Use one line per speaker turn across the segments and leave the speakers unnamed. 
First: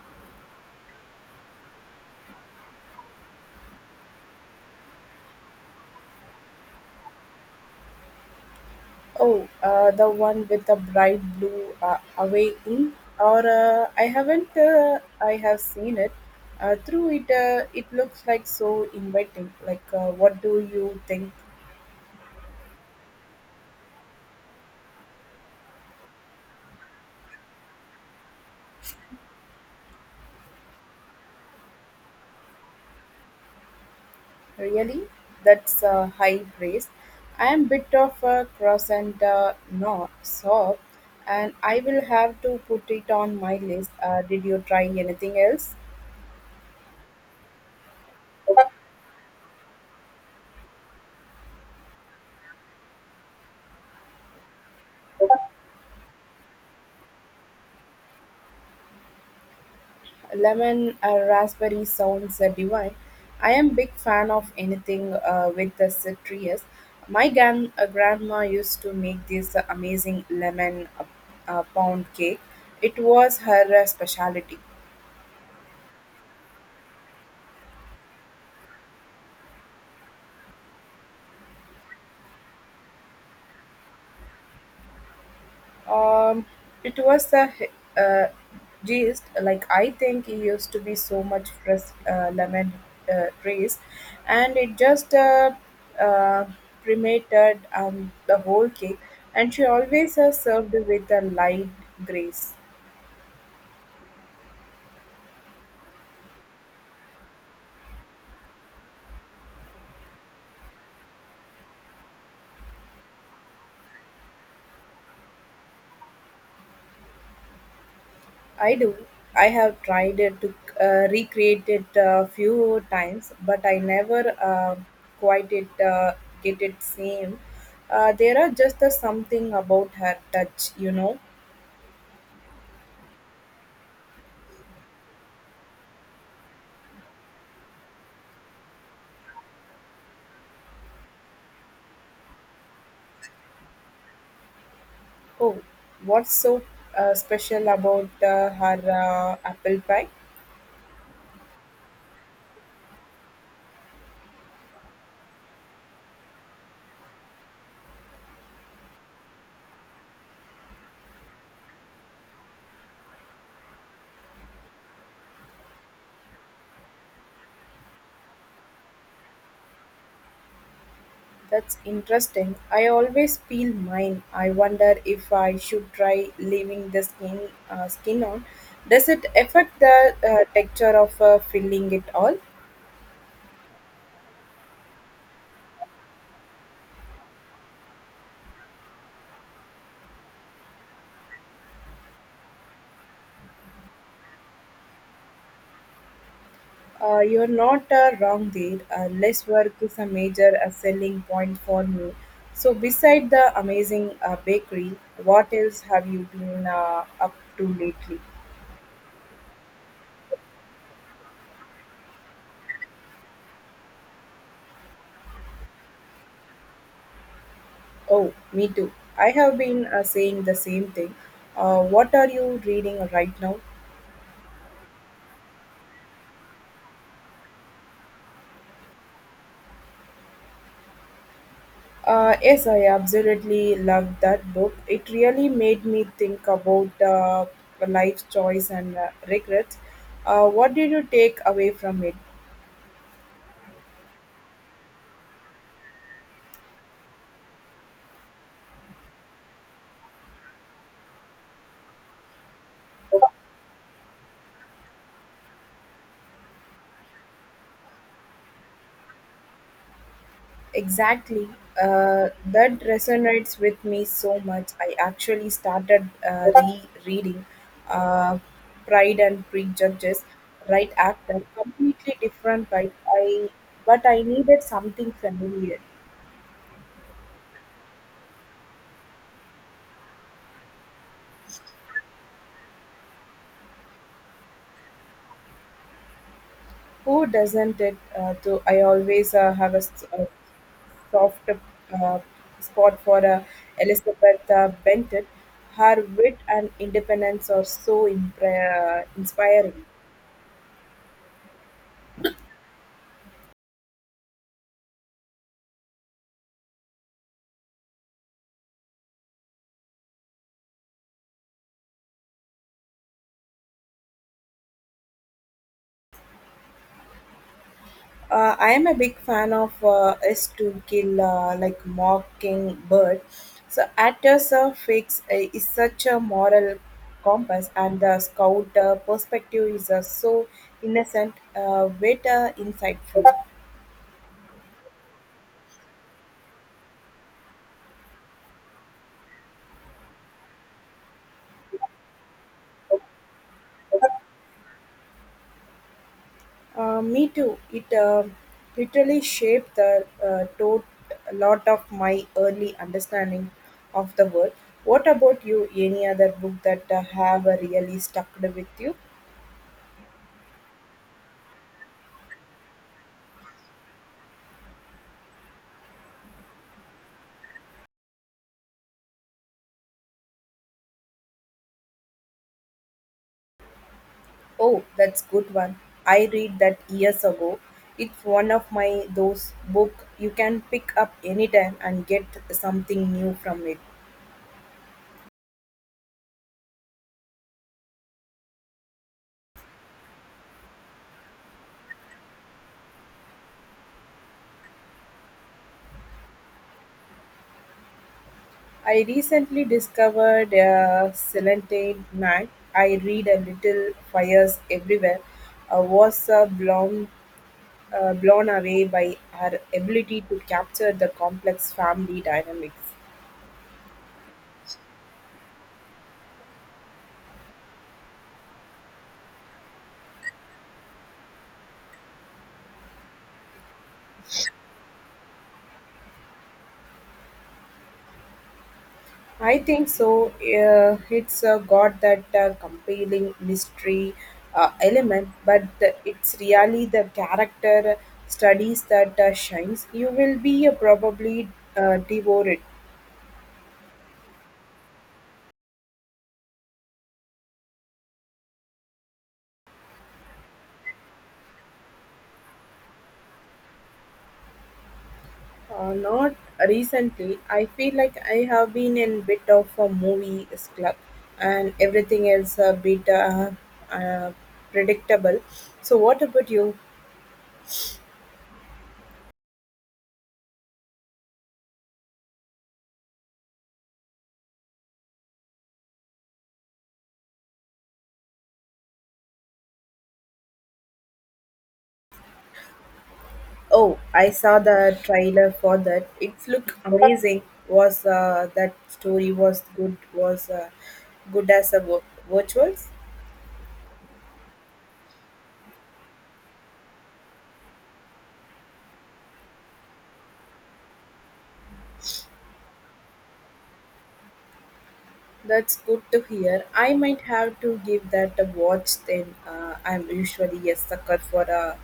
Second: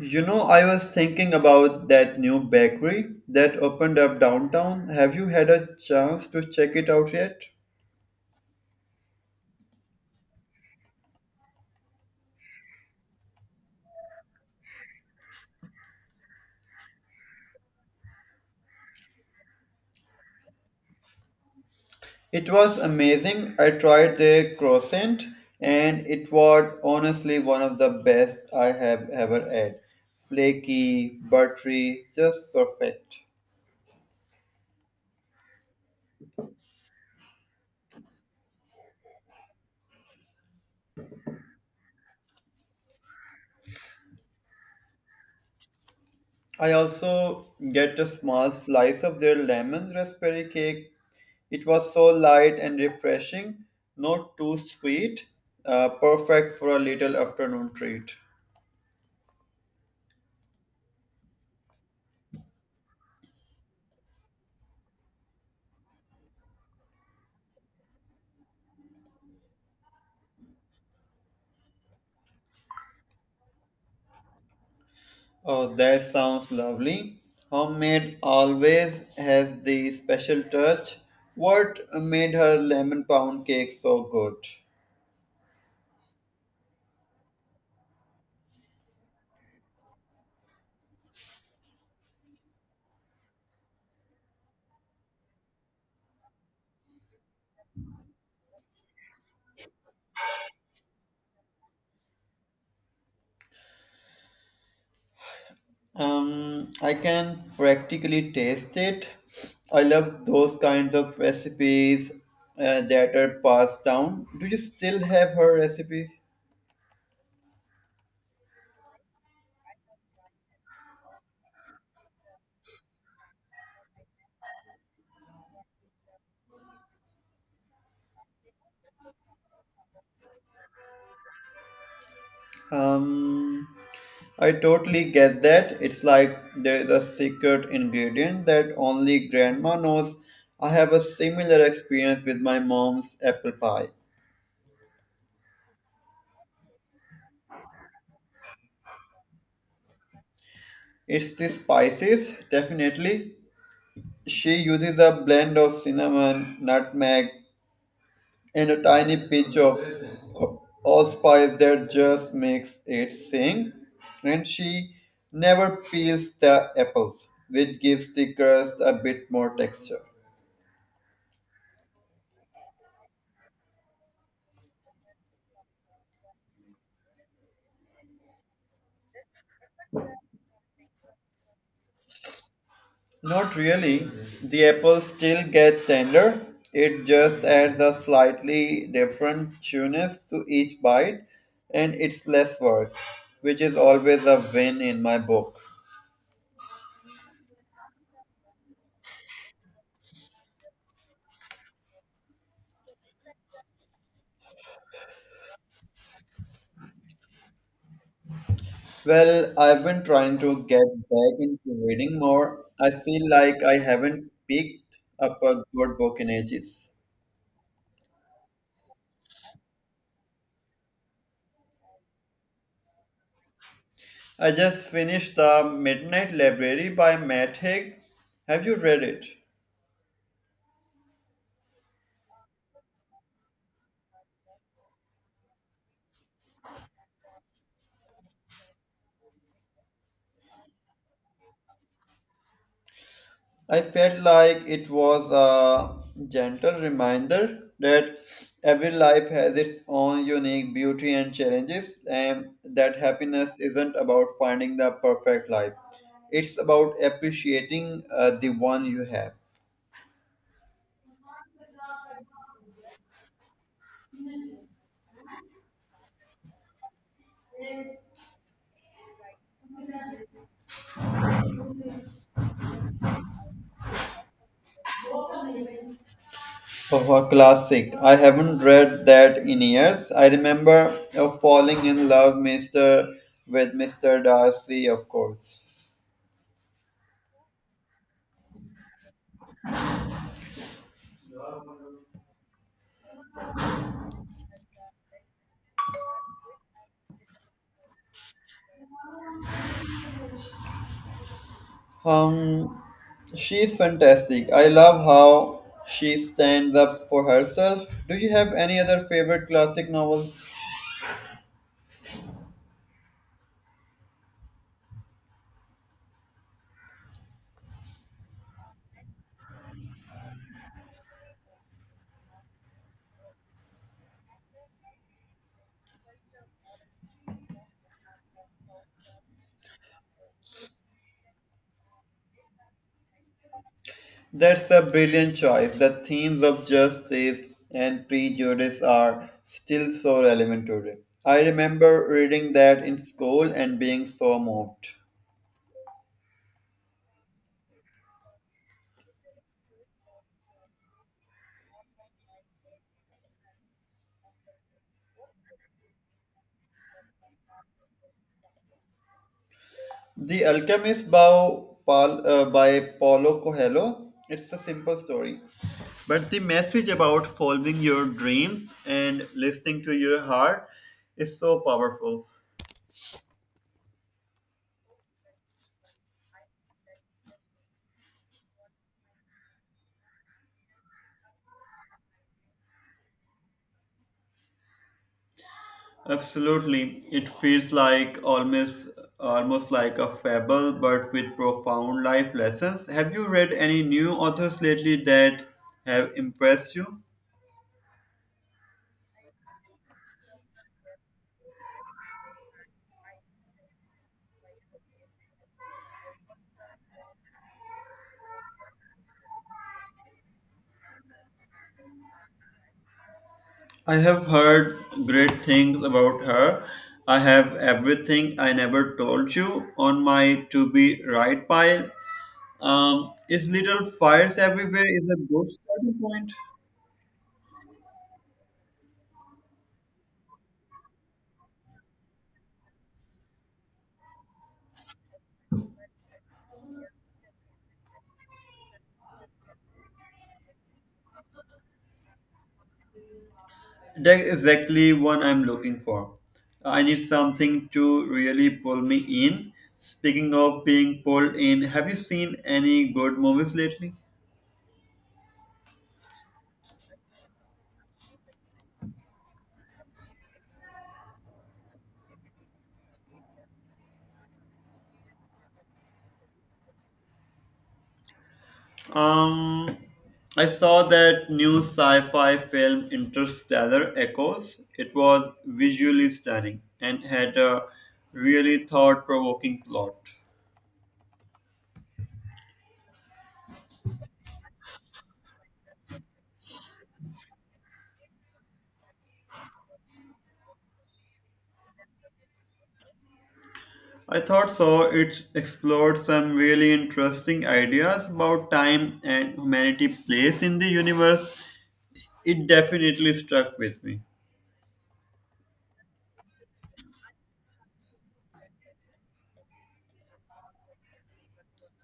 You know, I was thinking about that new bakery that opened up downtown. Have you had a chance to check it out yet?
Oh, the one with the bright blue away in, or I haven't. I have seen it. Through it, it looks like so inviting. Like, what do you think?
It was amazing. I tried their croissant and it was honestly one of the best I have ever had. Flaky, buttery, just perfect.
Really, that's high praise. I am bit of a cross and not soft, and I will have to put it on my list. Did you try anything else?
I also get a small slice of their lemon raspberry cake. It was so light and refreshing, not too sweet, perfect for a little afternoon treat.
Lemon or raspberry sounds divine. I am big fan of anything with the citrus. My grandma used to make this amazing lemon pound cake. It was her specialty.
Oh, that sounds lovely. Homemade always has the special touch. What made her lemon pound cake so good?
Um, it was a uh, gist. Like I think he used to be so much fresh lemon race, and it just uh, cremated the whole cake. And she always has served with a light grace.
I can practically taste it. I love those kinds of recipes that are passed down. Do you still have her recipe?
I do. I have tried it to recreate it a few times, but I never quite it get it same. There are just something about her touch, you know.
Um, I totally get that. It's like there is a secret ingredient that only grandma knows. I have a similar experience with my mom's apple pie.
Oh, what's so special about her apple pie?
It's the spices, definitely. She uses a blend of cinnamon, nutmeg, and a tiny pinch of allspice that just makes it sing. And she never peels the apples, which gives the crust a bit more texture.
That's interesting. I always peel mine. I wonder if I should try leaving the skin on. Does it affect the texture of filling it all?
Not really. The apples still get tender. It just adds a slightly different chewiness to each bite, and it's less work, which is always a win in my book.
You're not wrong there. Less work is a major selling point for me. So, beside the amazing bakery, what else have you been up to lately?
Well, I've been trying to get back into reading more. I feel like I haven't picked up a good book in ages.
Oh, me too. I have been saying the same thing. What are you reading right now?
I just finished The Midnight Library by Matt Haig. Have you read it?
Yes, I absolutely loved that book. It really made me think about life choice and regrets. What did you take away from it?
I felt like it was a gentle reminder that every life has its own unique beauty and challenges, and that happiness isn't about finding the perfect life. It's about appreciating the one you have.
Exactly. That resonates with me so much. I actually started re-reading uh, Pride and Prejudice right after. Completely different vibe. I but I needed something familiar.
Oh, a classic. I haven't read that in years. I remember falling in love with Mister Darcy, of course.
Who doesn't it? To I always have a soft spot for Elizabeth Bennet. Her wit and independence are so inspiring.
Um, she's fantastic. I love how she stands up for herself. Do you have any other favorite classic novels?
I am a big fan of Is to Kill like Mockingbird. So actors fix is such a moral compass, and the scout perspective is so innocent, yet insightful.
That's a brilliant choice. The themes of justice and prejudice are still so relevant today. I remember reading that in school and being so moved.
Me too. It literally shaped the lot of my early understanding of the world. What about you? Any other book that have really stuck with you?
The Alchemist Bow Pal, by Paulo Coelho. It's a simple story, but the message about following your dreams and listening to your heart is so powerful.
Oh, that's good one. I read that years ago. It's one of my those book you can pick up anytime and get something new from it.
Absolutely, it feels like almost like a fable, but with profound life lessons. Have you read any new authors lately that have impressed you?
I recently discovered a Celentine Man. I read a little fires everywhere. I was blown away by her ability to capture the complex family dynamics.
I have heard great things about her. I have everything I never told you on my to be right pile. Is little fires everywhere is a good starting point.
I think so. It's got that compelling mystery element, but it's really the character studies that shines. You will be probably devoured.
That's exactly what I'm looking for. I need something to really pull me in. Speaking of being pulled in, have you seen any good movies lately?
Not recently. I feel like I have been in bit of a movie club, and everything else a bit uh, predictable. So, what about you?
Um, I saw that new sci-fi film Interstellar Echoes. It was visually stunning and had a really thought-provoking plot.
Oh, I saw the trailer for that. It looked amazing. Was that story was good? Was good as a virtuals?
I thought so. It explored some really interesting ideas about time and humanity place in the universe. It definitely struck with me.
That's good to hear. I might have to give that a watch. Then I'm usually a sucker for a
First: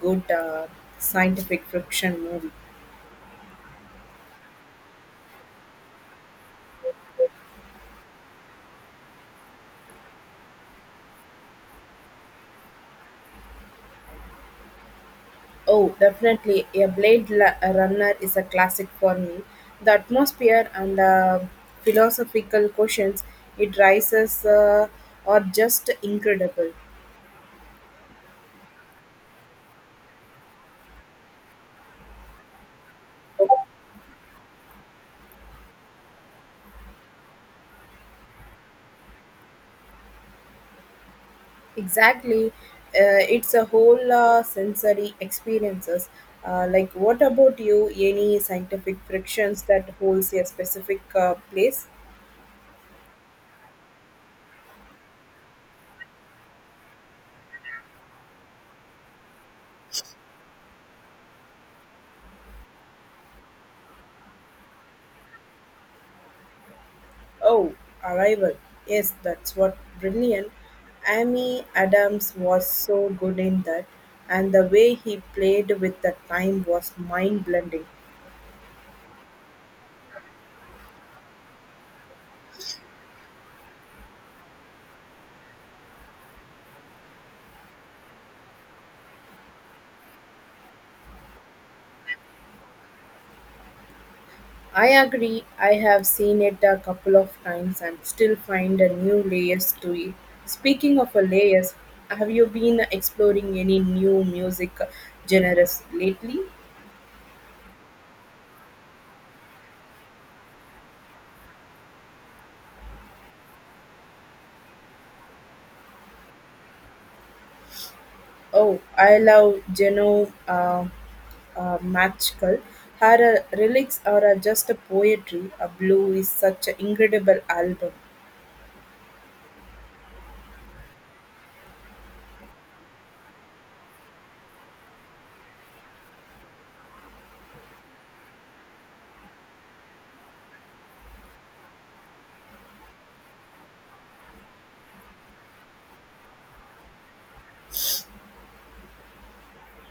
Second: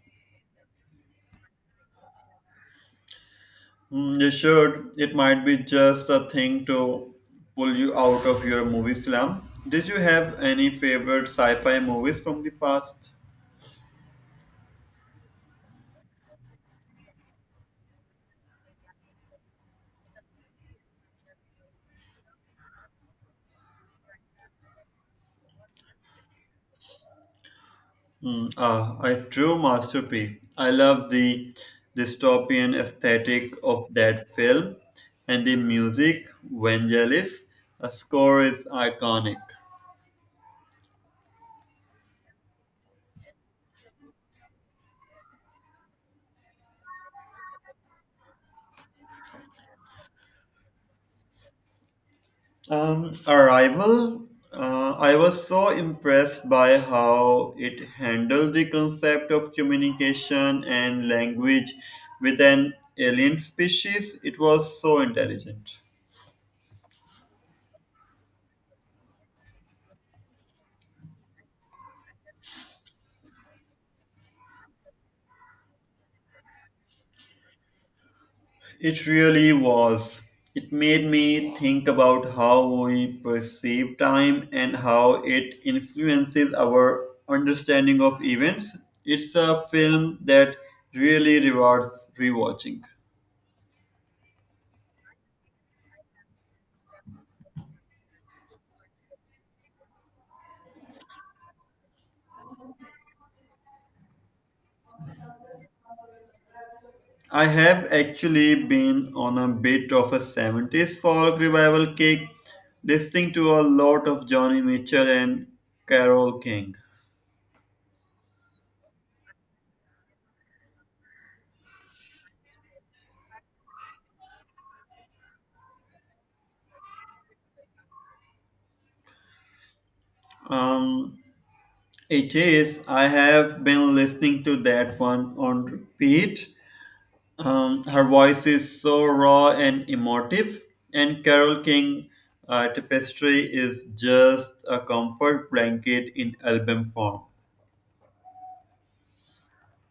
good scientific fiction movie.
Mm, you should. It might be just a thing to pull you out of your movie slump. Did you have any favorite sci-fi movies from the past?
Oh, definitely. A Runner is a classic for me. The atmosphere and the philosophical questions it raises are just incredible.
Mm, ah, a true masterpiece. I love the dystopian aesthetic of that film and the music, Vangelis. The score is iconic.
Exactly. It's a whole sensory experiences. Like, what about you? Any scientific frictions that holds a specific place?
Arrival, I was so impressed by how it handled the concept of communication and language with an alien species. It was so intelligent.
Oh, Arrival. Yes, that's what brilliant. Amy Adams was so good in that, and the way he played with the time was mind blending.
It really was. It made me think about how we perceive time and how it influences our understanding of events. It's a film that really rewards rewatching.
I agree. I have seen it a couple of times and still find a new layers to it. Speaking of a layers, have you been exploring any new music genres lately?
I have actually been on a bit of a 70s folk revival kick, listening to a lot of Johnny Mitchell and Carole King.
Oh, I love Genoa Magical. Her relics are just a poetry. A blue is such an incredible album.
Um, it is, I have been listening to that one on repeat. Her voice is so raw and emotive, and Carole King Tapestry is just a comfort blanket in album form.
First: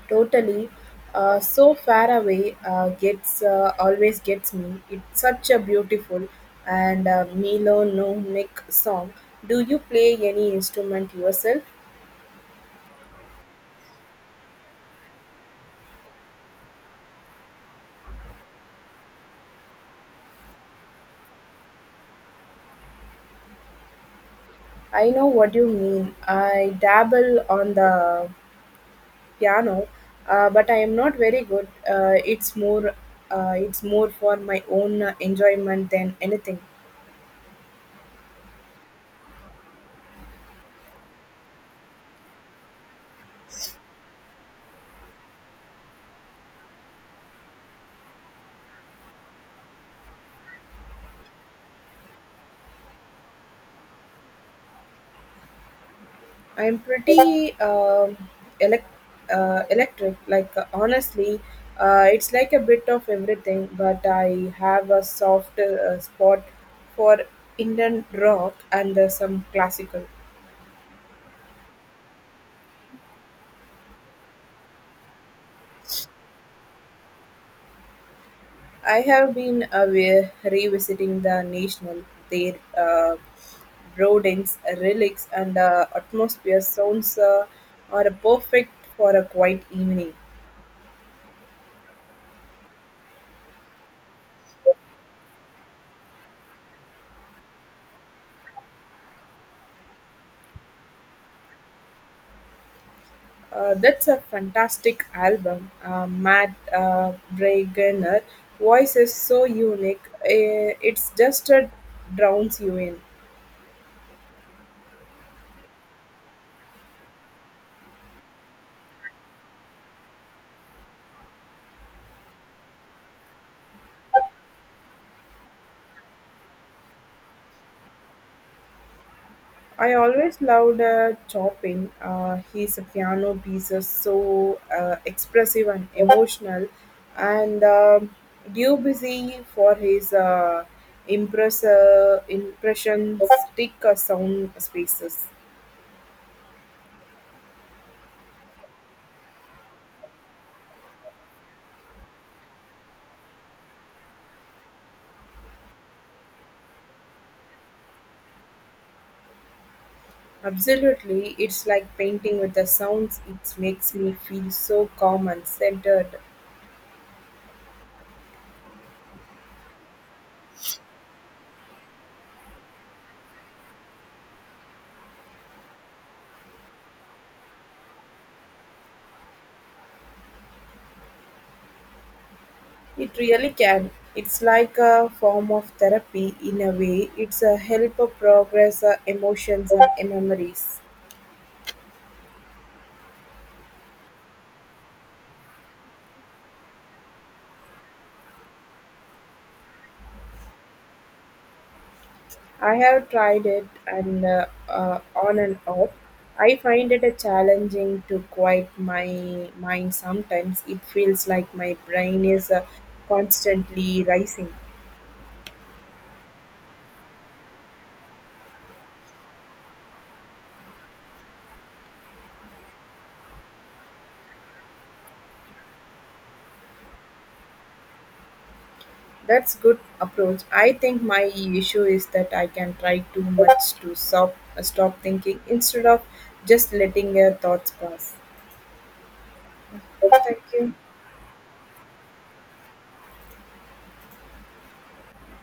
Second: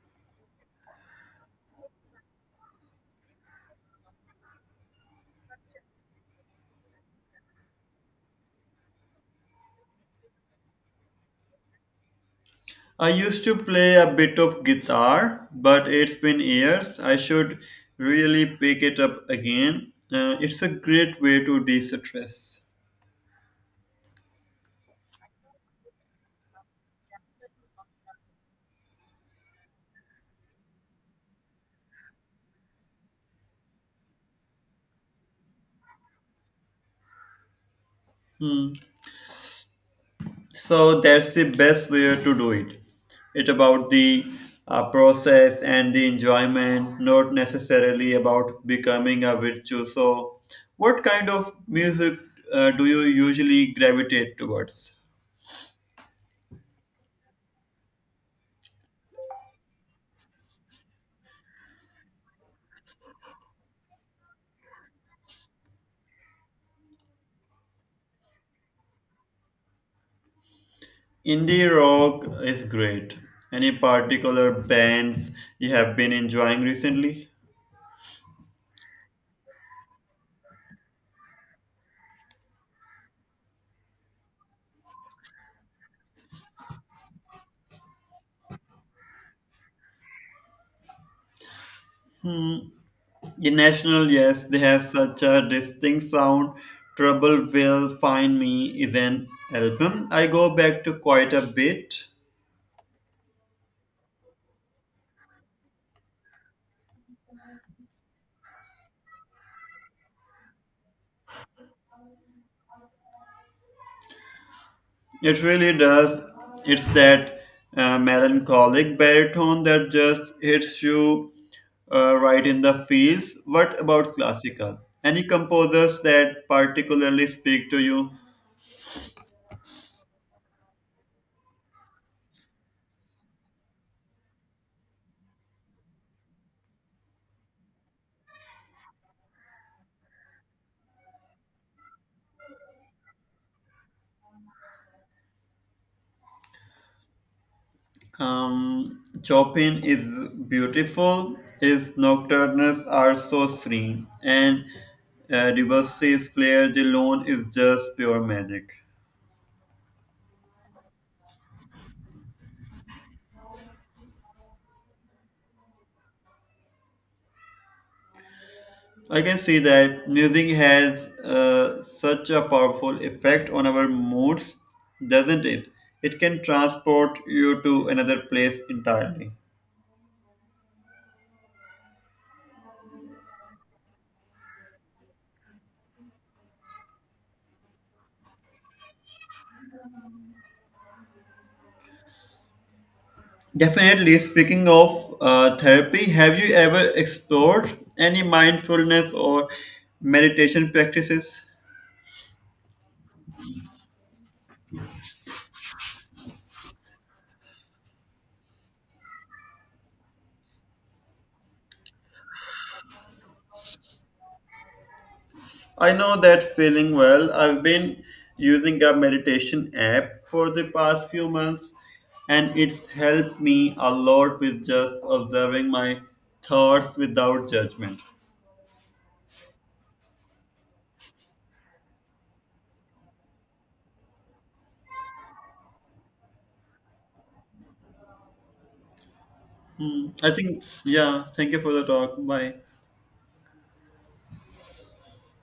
Totally, so far away gets always gets me. It's such a beautiful and melancholic song. Do you play any instrument yourself?
I used to play a bit of guitar, but it's been years. I should really pick it up again. It's a great way to de stress.
I know what you mean. I dabble on the piano, but I am not very good. It's more, it's more for my own enjoyment than anything.
Hmm. So that's the best way to do it. It's about the process and the enjoyment, not necessarily about becoming a virtuoso. So what kind of music do you usually gravitate towards?
I am pretty elec- electric. Like honestly, it's like a bit of everything. But I have a soft spot for Indian rock and some classical.
Indie rock is great. Any particular bands you have been enjoying recently?
I have been away revisiting the national, their buildings, relics, and atmosphere sounds are perfect for a quiet evening.
Hmm. In National, yes, they have such a distinct sound. Trouble Will Find Me is an album I go back to quite a bit.
That's a fantastic album. Matt Bragener voice is so unique. It's just drowns you in.
It really does. It's that melancholic baritone that just hits you right in the feels. What about classical? Any composers that particularly speak to you?
I always loved Chopin. His piano pieces so expressive and emotional, and Debussy for his impressionistic sound spaces.
Chopin is beautiful. His nocturnes are so serene, and Debussy's Clair de Lune is just pure magic.
Absolutely, it's like painting with the sounds. It makes me feel so calm and centered.
I can see that music has such a powerful effect on our moods, doesn't it? It can transport you to another place entirely.
It really can. It's like a form of therapy in a way. It's a help of progress, emotions, and memories.
Definitely. Speaking of therapy, have you ever explored any mindfulness or meditation practices?
I have tried it and on and off. I find it a challenging to quiet my mind sometimes. It feels like my brain is constantly rising.
I know that feeling well. I've been using a meditation app for the past few months and it's helped me a lot with just observing my thoughts without judgment.
That's good approach. I think my issue is that I can try too much to stop thinking instead of just letting your thoughts pass.
Hmm, I
Thank
think,
you.
yeah, thank you for the talk. Bye.